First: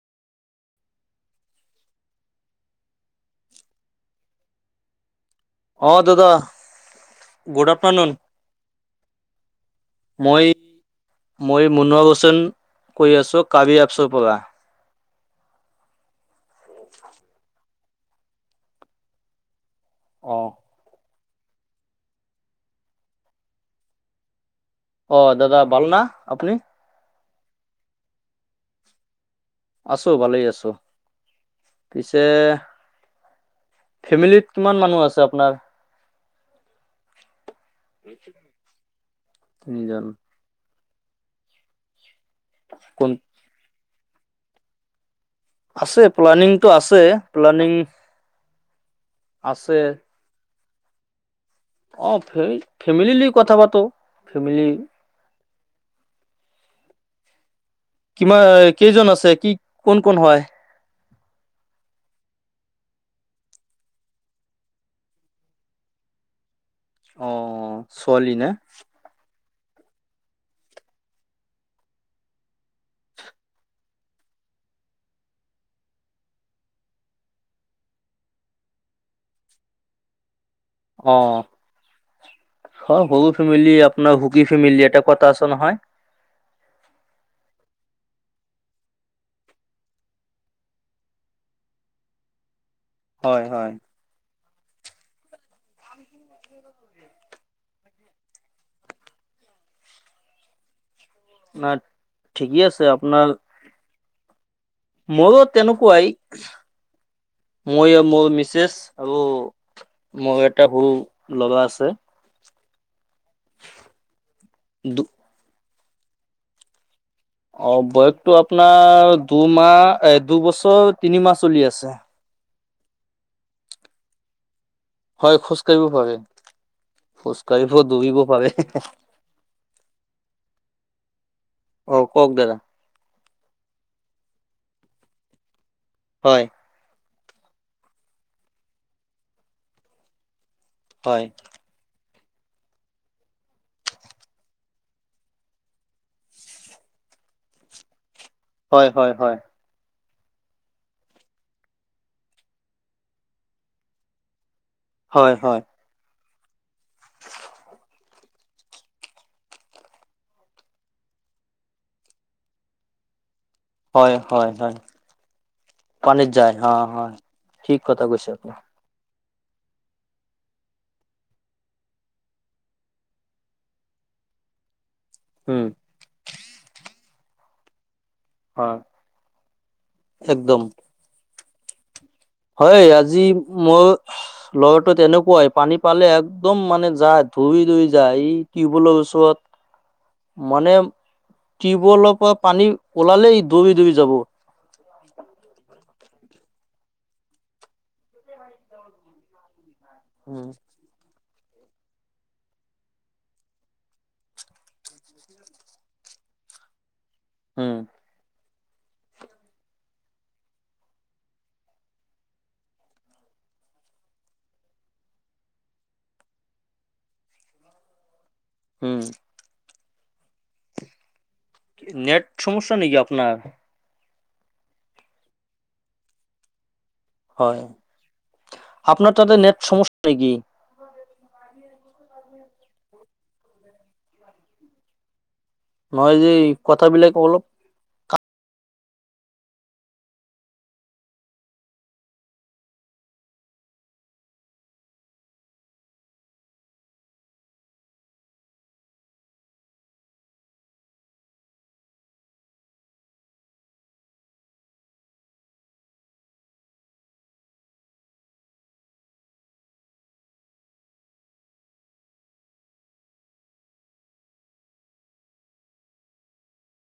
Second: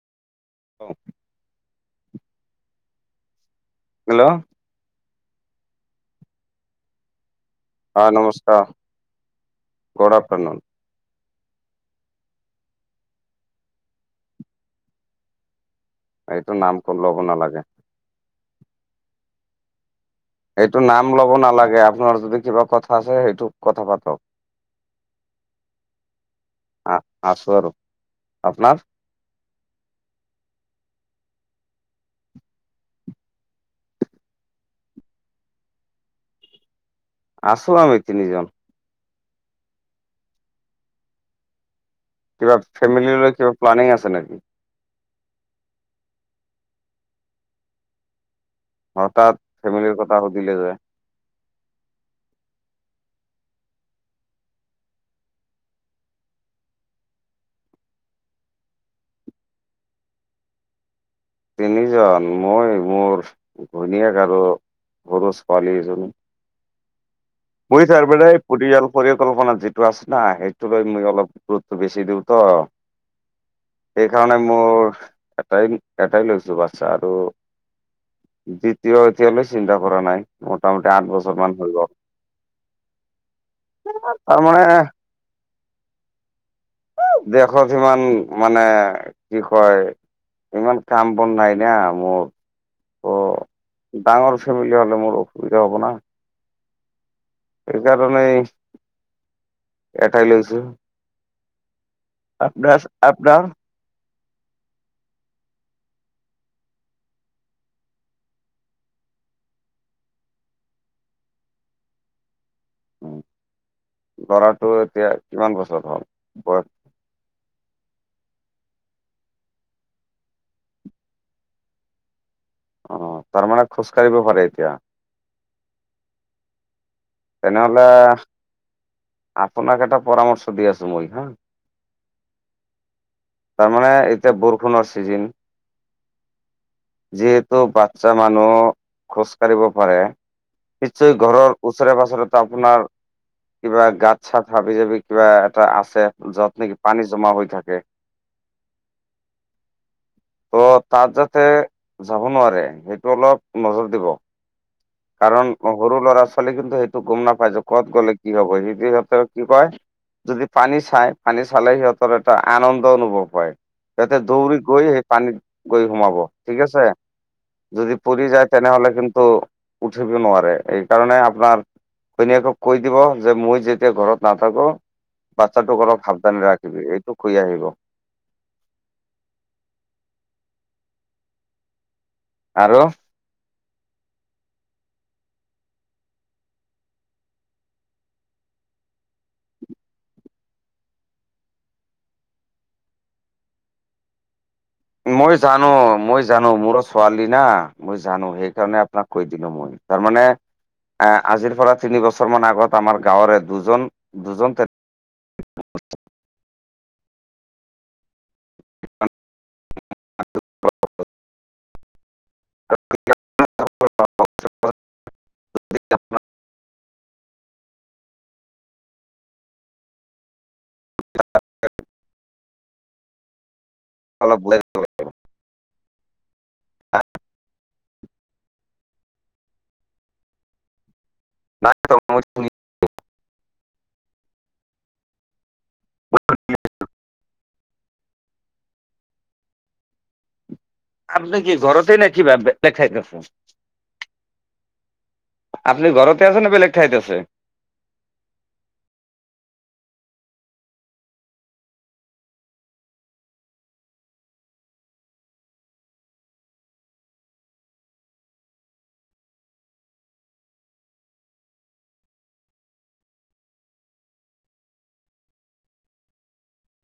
অ। [inaudible] Hello. অ', দাদা। Good হয় আফটাৰনুন, নমস্কাৰ গুড মই আফটাৰনুন মই মনো আগছন, কৈ আছোঁ কাৱি এপছৰ পৰা। এইটো নাম ক ল'ব নালাগে। অ'। এইটো নাম ল'ব নালাগে, আপোনাৰ যদি কিবা কথা আছে, সেইটো কথা পাতক। অ' দাদা ভাল না আপুনি? আ- আছোঁ আৰু, আপোনাৰ? আছোঁ ভালেই আছোঁ। পিছে ফেমিলিত কিমান মানুহ আছে আপোনাৰ? আছোঁ, আমি তিনিজন। তিনিজন। কিবা কোন ফেমিলৈ কিবা প্লানিং আছে নেকি? আছে প্লানিংতটো, আছে প্লানিং। হঠাৎ, আছে ফেমেলিৰ কথা সুধিলে যে? অ', ফে-ফেমেলিলি কথা পাতো, ফেমিলি কিমান কেইজন আছে, কি কোন কোন হয়? তিনিজন মই মোৰ, ঘৈণীয়েক আৰু, সৰু ছোৱালী এজনী। অ [unintelligible] ছোৱালী নে পৰিকল্পনাত যিটো আছে না, সেইটো লৈ মই অলপ গুৰুত্বটো বেছি দিওঁ ত'। সেইকাৰণে মোৰ এটাই, এটাই লৈছোঁ, বাচ্ছা আৰু দ্বিতীয়, এতিয়ালৈ চিন্তা কৰা নাই, মোটামুটি আঠ বছৰ মান হৈ গ। অ', সৰু ফেমিলি আপোনাৰ সুখী তাৰমানে ফেমিলি এটা কথা আছে নহয়। দেশত সিমান মানে, কি কয় ইমান, কাম বন নাই না মোৰ। হয়, হয়। ত' ডাঙৰ ফেমেলি হ'লে, মোৰ অসুবিধা হ'ব না। [inaudible] সেকাৰণেই এটাই লৈছোঁ। না ঠিকেই আছে [unintelligible] মইও তেনেকুৱাই, মই আৰু মোৰ মিছেছ আৰু মোৰ এটা সৰু ল'ৰা আছে। ল'ৰাটো দু এতিয়া কিমান বছৰ হ'ল? বয়স। অ', বয়সতটো আপোনাৰ দুমাহ এ, দুবছৰ তিনিমাহ চলি আছে। অ', তাৰ মানে, খোজকাঢ়িব পাৰে এতিয়া? হয়, খোজকাঢ়িবও পাৰে। খোজ কাঢ়িব তেনেহলে, দৌৰিব পাৰে আপোনাক এটা পৰামৰ্শ দি আছোঁ, মই হা। অ', কক দাদা। তাৰ মানে, এতিয়া বৰষুণৰ ছিজিন। হয়। যিহেতু, বাচ্ছা মানুহ খোজ কাঢ়িব পাৰে। [unintelligible] হয় ঘৰৰ উচৰে, পাছৰেটো আপোনাৰ কিবা গাত-চাত, হাবি-জাবি কিবা এটা আছে, য'ত নেকি পানী জমা হৈ থাকে। হয়, হয়, হয়। ত, তাত যাতে যাব নোৱাৰে, সেইটো অলপ নজৰ দিব। হয় কাৰণ, হয় সৰু ল'ৰা-ছোৱালী কিন্তু সেইটো গ'ম নেপায় যে, ক'ত গ'লে কি হ'ব, [unintelligible] কি কয়‌ যদি পানী চাই, পানী চালে সিহঁতৰ এটা আনন্দ অনুভৱ হয়। হয় সিহঁতে হয় দৌৰি হয় গৈ, সেই পানীত গৈ সোমাব, পানীত যায় ঠিক অ আছে। হয় ঠিক যদি কথা পৰি কৈছে যায়, আপুনি তেনেহলে কিন্তু উঠিব নোৱাৰে, এই কাৰণে আপোনাৰ ঘৈনীয়েকক কৈ দিব, যে মই যেতিয়া ঘৰত নাথাকো উম বাচ্ছাটোক অলপ সাৱধানে ৰাখিবি এইটোক ঘুই আহিব। হয়, একদম। আৰু হয়, আজি মোৰ লগৰটো তেনেকুৱাই পানী পালে একদম মানে যায় দৌৰি, দৌৰি যায় ই টিউবৱেলৰ ওচৰত মানে টিউব ৱেলৰ পৰা পানী ওলালেই দৌৰি, দৌৰি যাব। মই জানোঁ মই জানোঁ মোৰো ছোৱালী না মই জানোঁ সেই কাৰণে আপোনাক কৈ দিলো মই। তাৰমানে উম, আজিৰ পৰা তিনি বছৰ মান আগত আমাৰ গাঁৱৰে দুজন, দুজন উম। [unintelligible] [unintelligible] [unintelligible] উ। নেট সমস্যা নেকি আপোনাৰ। অলপ [unintelligible] [unintelligible] হয় আপোনাৰ তাতে নেট সমস্যা নেকি? [unintelligible] হয় যে কথাবিলাক অলপ আপুনি কি ঘৰতেই নে কিবা বেলেগ ঠাইত আছে? আপুনি ঘৰতে আছে নে বেলেগ ঠাইত আছে?